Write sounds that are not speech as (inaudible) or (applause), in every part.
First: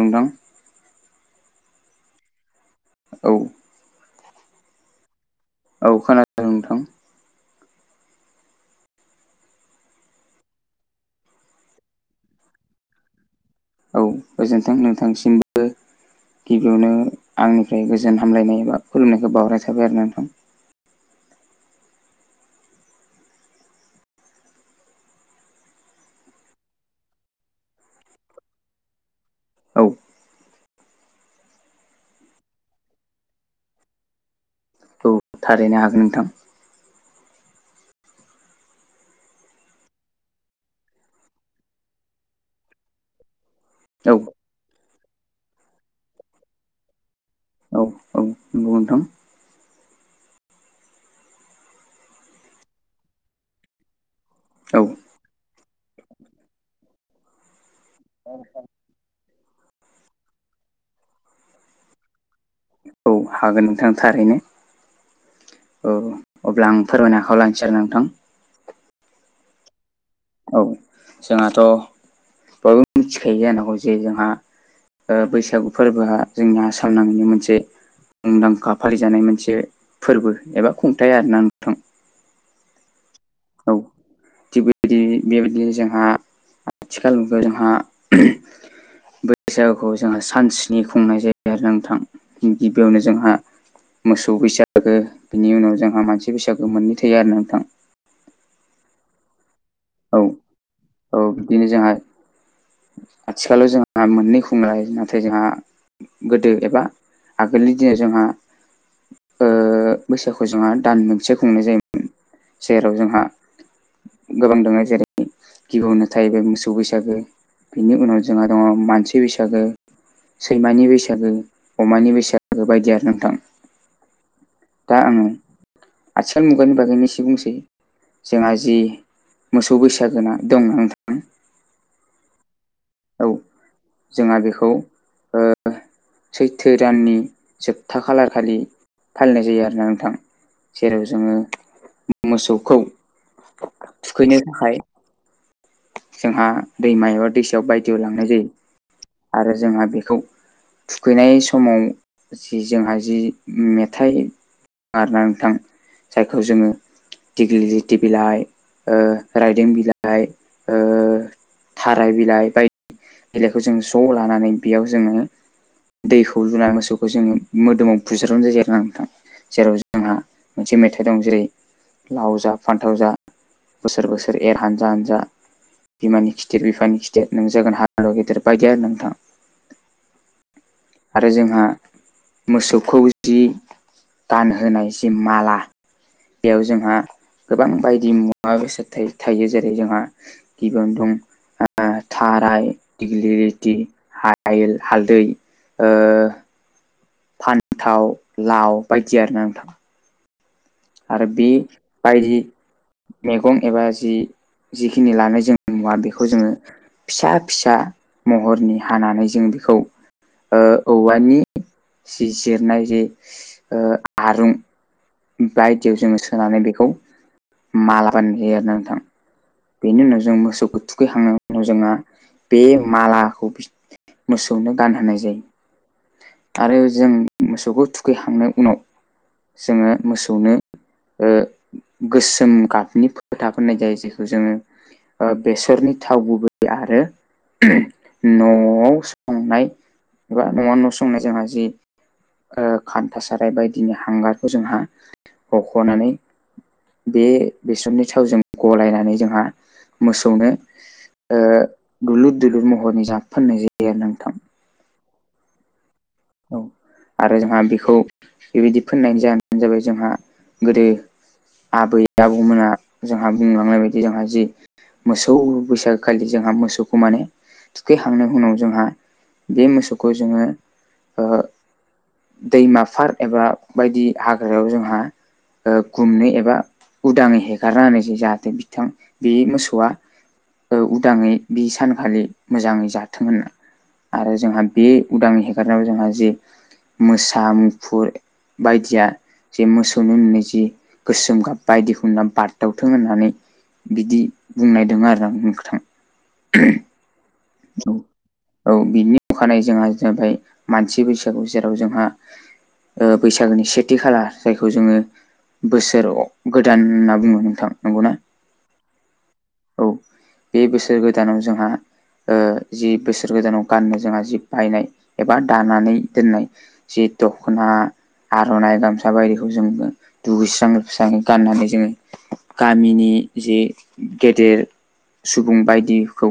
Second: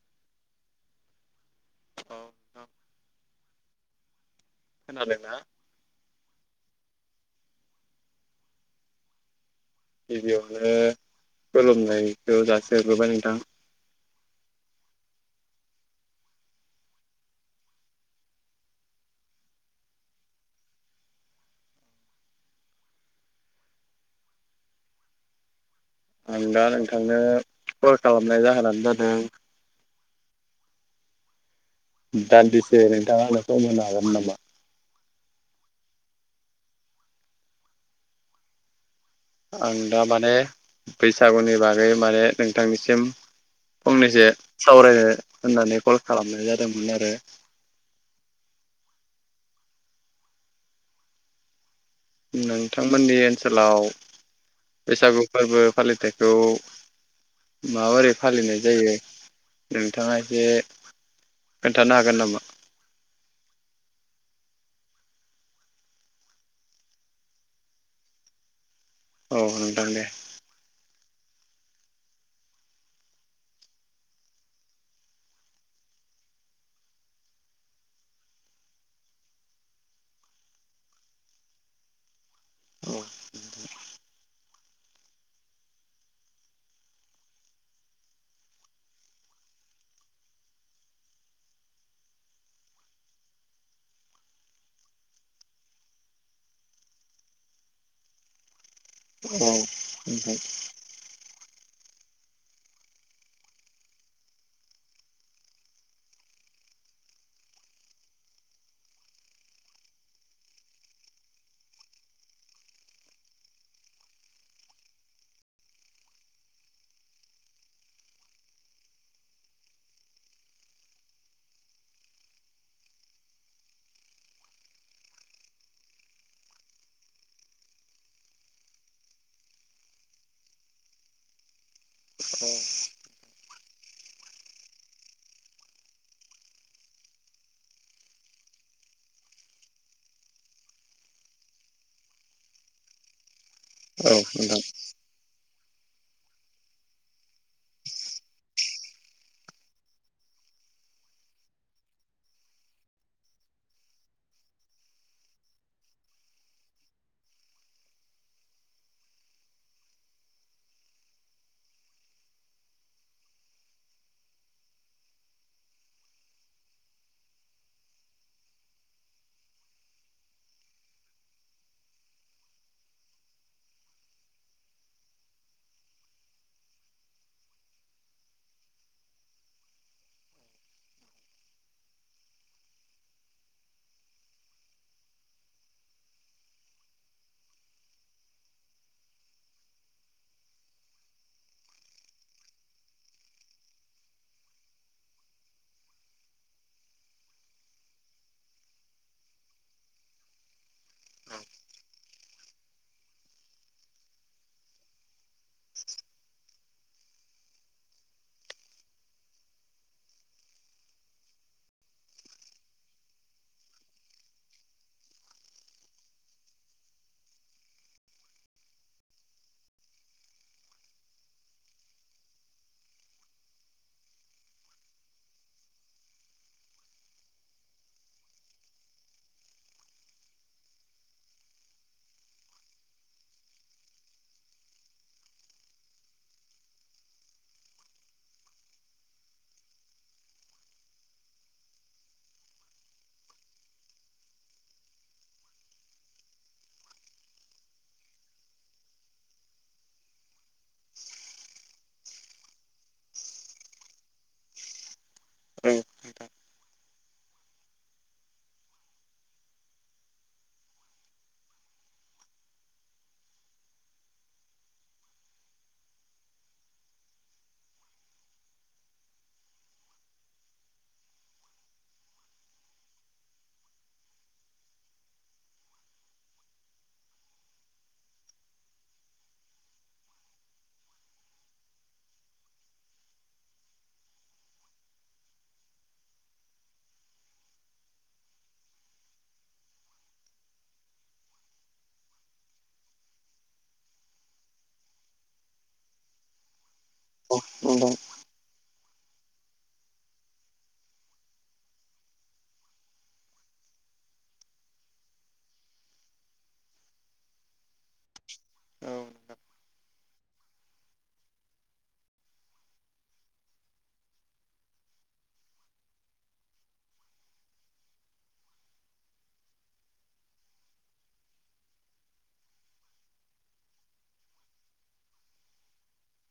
नोंथां। औ नोंथां‌ औ खोनादों ना? औ खोनादों। औ नोंथां। गिबियावनो खुलुमनायखौ जासिहरग्रोबाय नोंथां। गोजोनथों नोंथांसिमबो। गिबियावनो आंनिफ्राय गोजोन हामलायनाय एबा खुलुमनायखौ बावहरनाय थाबाय आरो नोंथां। आं दा नोंथांनो कल खालामनाय जाहोनानो जादों औ। दादिसे नोंथाङा आंनो सम होनो हागोन नामा? औ थारैनो हागोन नोंथां। आं दा माने बैसागुनि बागै माने नोंथांनिसिम औ फंनैसो सावरायनो होननानै कल खालामनाय जादोंमोन आरो। औ औ नंगौ नोंथां। नोंथांमोननि ओनसोलाव औ बैसागु फोरबो फालिथायखौ माबोरै फालिनाय जायो? नोंथाङा एसे खोन्थानो हागोन नामा? औ हागोन नोंथां थारैनो। औ अब्ला आं फोरमायनाखौ लानोसै आरो नोंथां। औ नोंथां दे। औ जोंहाथ' बयबो मिथिखायो जानांगौ जे जोंहा बैसागु फोरबोआ जोंनि आसाम नाङैनो मोनसे मुंदांखा फालिजानाय मोनसे फोरबो एबा खुंथाय आर ना। औ औ थेबो दि बेबायदि जोंहा आथिखालबो जोंहा बैसागुखौ जोंहा सानस्नि खुंनाय जायो आरोना नोंथां गिबियावनो जोंहा मोसौ बैसागो बिनि उनाव जोंहा मानसि बैसागो मोननै थायो आरोना नोंथां। औ। औ नोंथां औ बिदिनो जोंहा आथिखालाव जोंहा मोननै खुंलाय नाथाय जोंहा गोदो एबा आगोलनि दिनाव जोंहा ओ बैसागुखौ जोंहा दान मोनसे खुंनाय जायोमोन। जेराव जोंहा गोबां दोङो जेरै - द गिबियावनो थाहैबाय मोसौ बैसागो बिनि उनाव जोंहा दङ मानसि बैसागो। सैमानि बैसागो अमानि बैसागो बायदि आरोना नोंथां। दा आङो आथिखाल मुगानि बागैनो एसे बुंसै जोंहा जि मोसौ बैसागोना दं नोंथां। औ। औ जोंहा बेखौ ओ सैथो दाननि जोबथा खालार खालि फालिनाय जायो आरोना नोंथां। जेराव जोङो मोसौखौ औ थुखैनो नोंथां। थाखाय जोंहा दैमायाव दैसायाव बायदिआव लांनाय जायो। आरो जोंहा बेखौ थुखैनाय समाव जि जोंहा जि मेथाइ' आरोना नोंथां जायखौ जोङो दिगलि टि बिलाइ ओ रायदों बिलाइ ओ थाराय बिलाइ बायदि बिलाइखौ जों ज' लानानै बेयाव जोङो दैखौ लुना मोसौखौ जोङो मोदोमाव बुजारनाय जायो आरो ना नोंथां। जेराव जोंहा मोनसे मेथाइ दं जेरै लाव जा फान्थाव जा बोसोर बोसोर एर हानजा हानजा बिमानि खिथेर बिफानि खिथेर नों जागोन हालुवा गेदेर बायदि आरोना नोंथां। आरो जोंहा मोसौखौ जि गानहोनाय जि माला बेयाव जोंहा गोबां बायदि मुवा बेसाद थायो थायो जेरै जोंहा गिबियावनो दं। ओ थाराय दिग्लिलिटि हायल हालदै ओ फान्थाव लाव बायदि आरो ना नोंथां। आरो बि बायदि मैगं एबा जि जिखिनि लानाय जों मुवा बेखौ जोंङो फिसा फिसा महरनि हानानै जों बेखौ ओ औवानि सि जिरनाय जे ओ आरुं बायदियाव जोंङो सोनानै बेखौ मालागान होयो आरो ना नोंथां। बेनि उनाव जों मोसौखौ थुखैखांनायनि उनाव जोंहा बे मालाखौ मोसौनो गानहोनाय जायो। आरो जों मोसौखौ थुखैखांनो उनाव जोङो मोसौनो ओ गोसोम गाबनि फोथा फोननाय जायो। जे जोङो ओ बेसरनि थाव' गुबै आरो न'आव संनाय बा न'आव न' संनाय जोंहा जि ओ खान्था साराय बायदिनि हांगारखौ जोंहा हख'नानै बे बिस्रमनि थावजों गलायनानै जोंहा मोसौनो ओ दुलुर दुलुर महरनि जाब फाननाय जायो आरोना नोंथां। औ। औ आरो जोंहा बेखौ बेबायदि फोननाय जानो जाबाय जोंहा गोदो आबै आबौमोनहा जोंहा बुंलांनाय बायदि जोंहा जि मोसौ बैसागोखालि जोंहा मोसौखौ माने थुखैखांनायनि उनाव जोंहा बे मोसौखौ जोंङो दैमा फार एबा बायदि हाग्रायाव जोंहा ओ गुमनो एबा उदाङै हेगारना होननायसै जाहाथे बिथां बे मोसौआ ओ उदाङै बि सानखालि मोजांङै जाथों होनना आरो जोंहा बे उदां हेगारनायाव जोंहा जे मोसा मुफुर बायदिया जे मोसौनो नुनाय जि गोसोम गाब बायदिखौना बारदावथों होननानै बिदि बुंनायदों आरो ना नों थां। (unintelligible) औ बिनि अखानाय जोंहा जाबाय मानसि बैसागु जेराव जोंहा ओ बैसागोनि सेथि खालार जायखौ जोंङो बोसोराव गोदान होनना बुङो नोंथां नंगौना? औ नोंथां। औ बे बोसोर गोदानाव जोंहा ओ जि बोसोर गोदानाव गाननो जोंहा जि बायनाय एबा दानानै दोननाय जि दखना। आर'नाइ गामसा बायदिखौ जोंङ दुगैस्राङैस्राङै गाननानै जोंङो गामिनि जे गेदेर सुबुं बायदिखौ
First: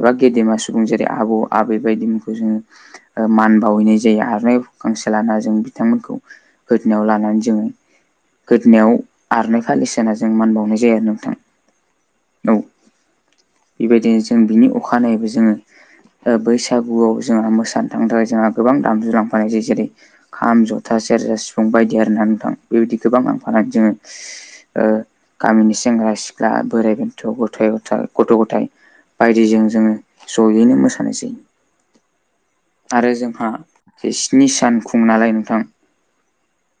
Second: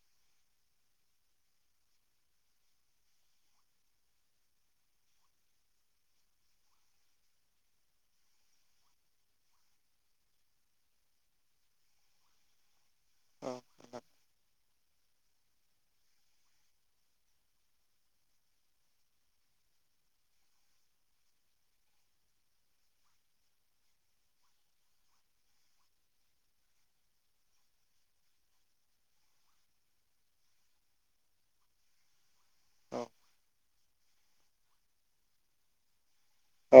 एबा गेदेमा सुबुं जेरै आबौ आबै बायदिमोनखौ जोंङो मान बावहैनाय जायो। आरोनाय गांसे लाना जों बिथांमोनखौ। गोदनायाव लानानै जोंङो। गोदोनायाव आरनाइ फालिसोना जों मान बावनाय जायो आरो नोंथां। औ बेबायदिनो जों बिनि अखानायैबो जोंङो बैसागुआव जोंहा मोसानो थांनो थाखाय जोंहा गोबां दामजु लांफानाय जायो‌‌। जेरै - खाम जथा सेरजा सिफुं बायदि आरोना नोंथां बेबायदि गोबां नांफानानै जोंङो गामिनि सेंग्रा सिख्ला बोराय गथ' गथ ग गथ' गथाय बायदिजों जोंङो जयैनो मोसानाय जायो। आरो जोंहा स्नि सान खुंङो नालाय नोंथां। औ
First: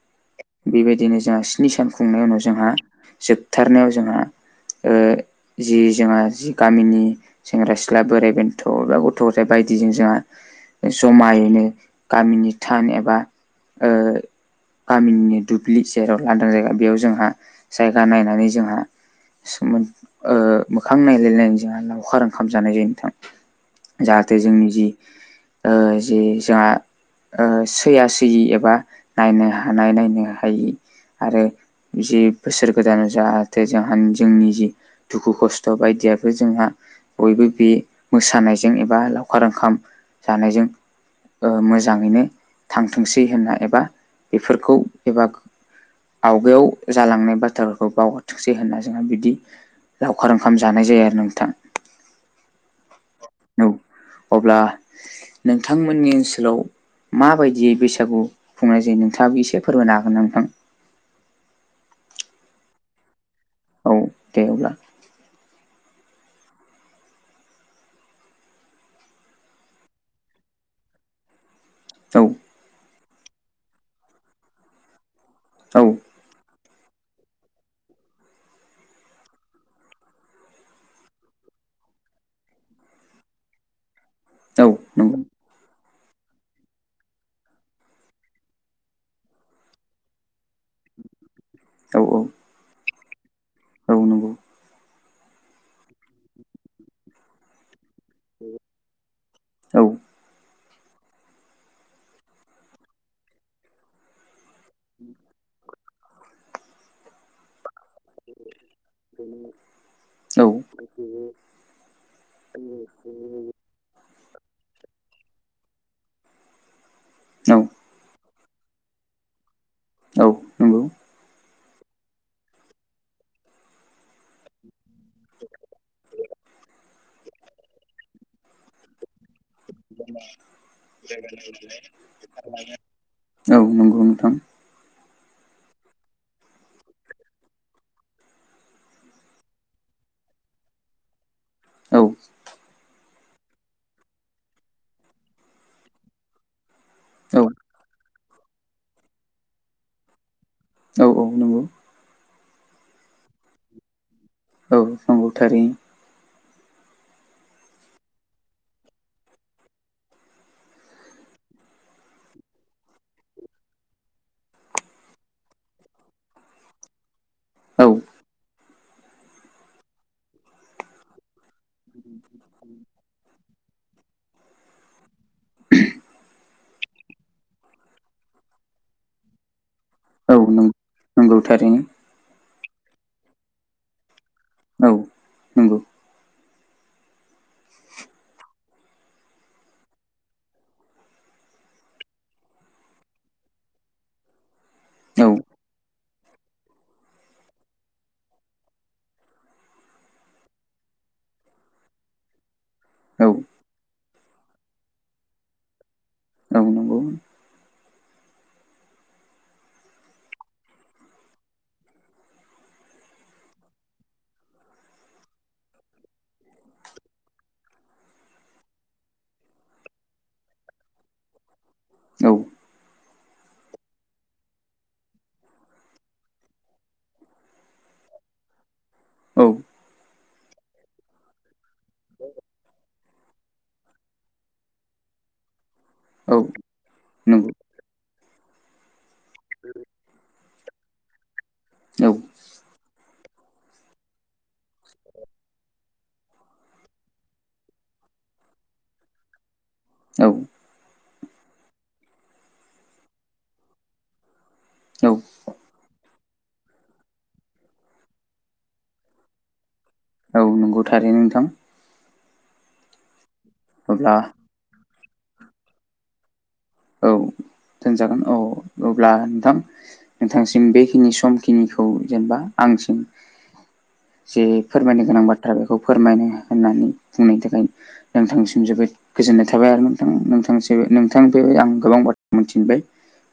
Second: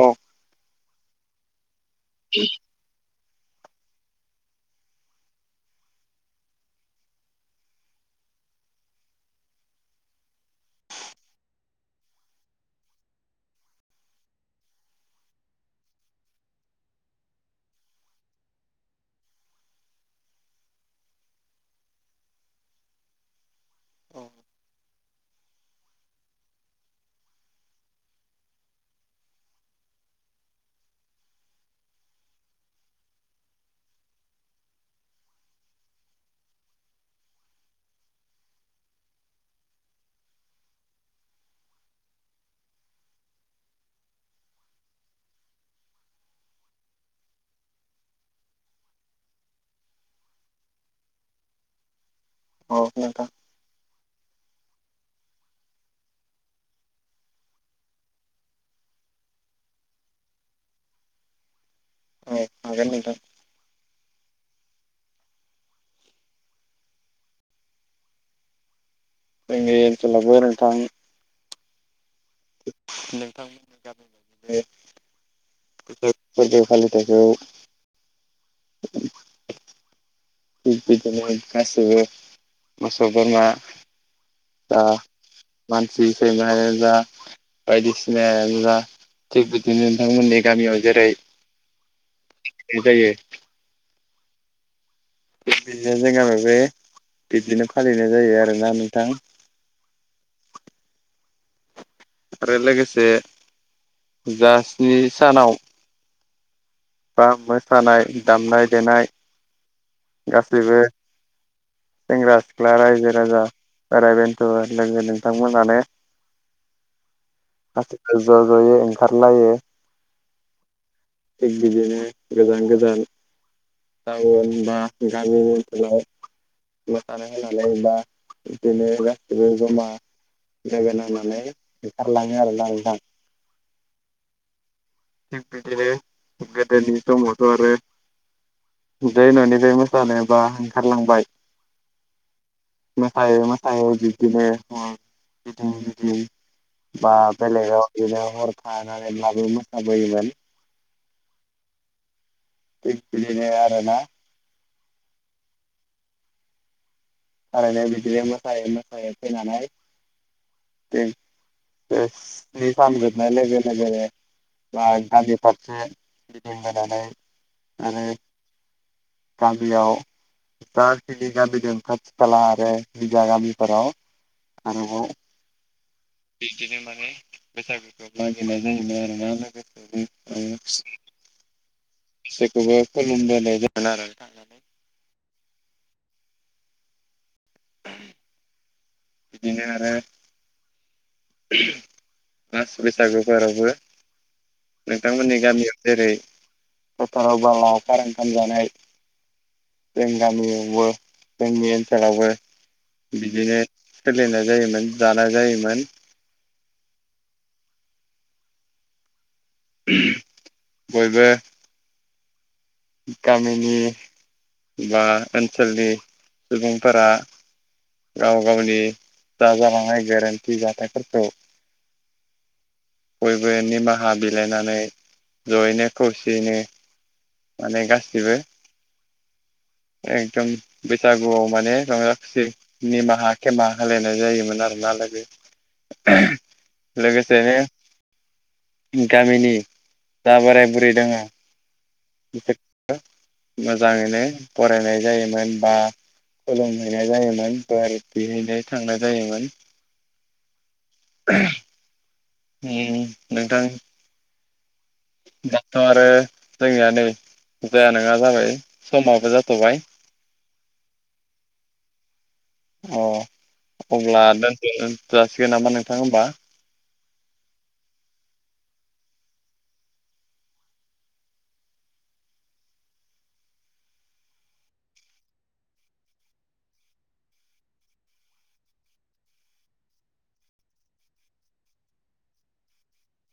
बेबायदिनो जोंहा स्नि सान खुंनाय उनाव जोंहा जोबथारनायाव जोंहा ओ जि जोंहा जि गामिनि सेंग्रा सिख्ला बोराइ बेन्थ' एबा गथ' गथाय बायदिजों जोंहा जमायैनो गामिनि थान एबा गामिनि दुब्लि जेराव लांदां जायगा बेयाव जोंहा जायगा नायनानै जोंहा सोमोन ओ मोखां नायलायनायनि जोंहा लावखार ओंखाम जानाय जायो नोंथां जाहाथे जोंनि जि जे जोंहा ओ सैया सैयि एबा नायनो हानाय नायनो हाय आरो जि बोसोर गोदानाव जाहाथे जों जोंनि जि दुखु खस्थ' बायदियाबो जोंहा बयबो बे मोसानायजों एबा लावखार ओंखाम जानायजों ओ मोजाङैनो थांथोंसै होनना एबा बेफोरखौ एबा आवगायाव जालांनाय बाथ्राफोरखौ बावहरथोंसै होनना जोंहा बिदि लावखार ओंखाम जानाय जायो आरो नोंथां। औ नोंथा औ अब्ला नोंथांमोननि ओनसोलाव माबायदियै बैसागु खुंनाय जायो नोंथाङाबो एसे फोरबोनो हागोन नोंथां? औ आागोन नोंथां। औ दे अब्ला। जोंनि ओनसोलावबो नोंथां औ नोंथांमोननि गामिनि औ बे फोरबो फालिथाइखौ (unintelligible) थिग बिदिनो गासिबो मोसौ बोरमा औ जा नंगौ मानसि (unintelligible) बायदिसिना जा थिग बिदिनो नोंथांमोननि गामियाव जेरै औ (unintelligible) जायो औ नंगौ बिदिनो जोंग बे बिब्दिनो फालिनाय जायो आरोना नोंथां औ आरो लोगोसे जा स्नि सानाव बा मोसानाय दामनाय देनाय औ गासैबो सेंग्रा सिख्ला रायजो राजा बेराय बेन्थ' लोगो नोंथांमोनानो ज' ज'यै ओंखारलायो औ नंगौ थिग बिदिनो गोजान गोजान टाउन बा गामि ओनसोलाव मोसानो नालाय बा बिदिनो गासैबो जमा लोगो नांनानै ओंखारलाङो आरोना नोंथां औ नंगौ नोंथां थिग बिदिनो गोदोनि समावथ' आरो जै न'निफ्राय मोसानोबा ओंखारलांबाय औ मोसायै मोसायै बिदिनो ओ गिदिं गिदिं बा औ बेलेगाव बिदिनो हर थानानैब्लाबो मोसाबोयोमोन औ औ नंगौ बेनो आरो ना औ नंगौ थारैनो थारायनाय बिदिनो मोसायै मोसायै फैनानै दे ओ स्नि सान जोबनाय लोगो लोगोनो बा गामि फारसे गिदिं बोनानै औ आरो गामियाव जााखिनि गामि दं साल आरो बि जाय गामिफोराव आरो (unintelligible) बिदिनो माने बैसागुखौ मागिरनाय जायोमोन आरोना लोगोफोर (unintelligible) नोंगौ थारैनो जेखौबो खुलुमबोनाय जागोन आरो नोंथां औ नंगौ (unintelligible) बिदिनो आरो (unintelligible) बैसागु फोरावबो औ नोंथांमोननि गामियाव जेरै पथाराव बाला लावखार ओंखाम जानाय जों गामियावबो जोंनि ओनसोलावबो औ बिदिनो सोलिनाय जायोमोन जानाय जायोमोन औ नंगौ (unintelligible) बयबो गामिनि बा ओनसोलनि सुबुंफोरा गाव गावनि जाजालांनाय गोरोनथि जाथायफोरखौ औ बयबो निमाहा बिलाइनानै जयैनो खौसेयैनो माने गासिबो औ एकदम बैसागुआव माने रंजा खुसि निमाहा केेमा होलायनाय जायोमोन आरो नालाग औ नंगौ लोगोसेनो गामिनि जा बोराय बुरै दङ औ बिसोर मोजाङैनो फरायनाय जायोमोन बा फोरोंहैनाय जायोमोन बा बेहैनो थांनाय जायोमोन औ (unintelligible) ओम नोंथां औ दाथ' आरो जोंनिया नै जाया नङा जाबाय समाबो जाथ'बाय औ नंगौ थारै नोंथां। अ अब्ला दोन जासिगोन नामा नोंथां होमबा औ दोनजागोन औ अब्ला नोंथां। नोंथांसिम बेखिनि समखिनिखौ जेनेबा आंसिम जे फोरमायनो गोनां बाथ्रा बेखौ फोरमायनो होननानै बुंनायनि थाखाय नोंथांसिम जोबोद गोजोननाय थाबाय आरो नोंथां नोंथां नोंथां। आं गोबां बाथ्रा मिथिनबाय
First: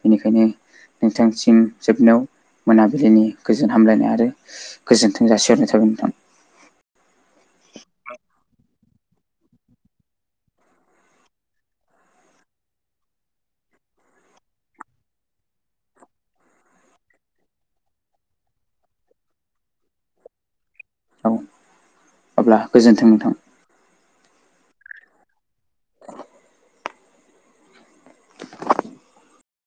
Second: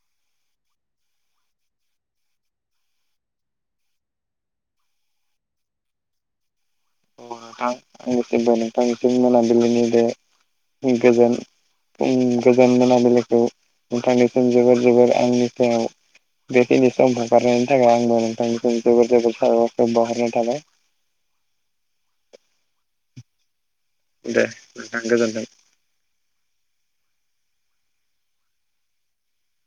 बेनिखायनो नोंथांसिम जोबनायाव मोनाबिलिनि गोजोन हामलायनाय आरो गोजोन्थों जासिहरनाय थाबाय नोंथां नोंथां नोंथांनिसिम मोनाबिलिनि बे गोजोन गोजान मोनाबिलिखौ नोंथांनिसिम जोबोर जोबोर आंनि सायाव बेखिनि सम हगारनायनि थाखाय आंबो नोंथांनिसिम जोबोर जोबोर साबर बावहरनाय थाबाय औ अब्ला गोजोन्थों नोंथां दे नोंथां गोजोनथों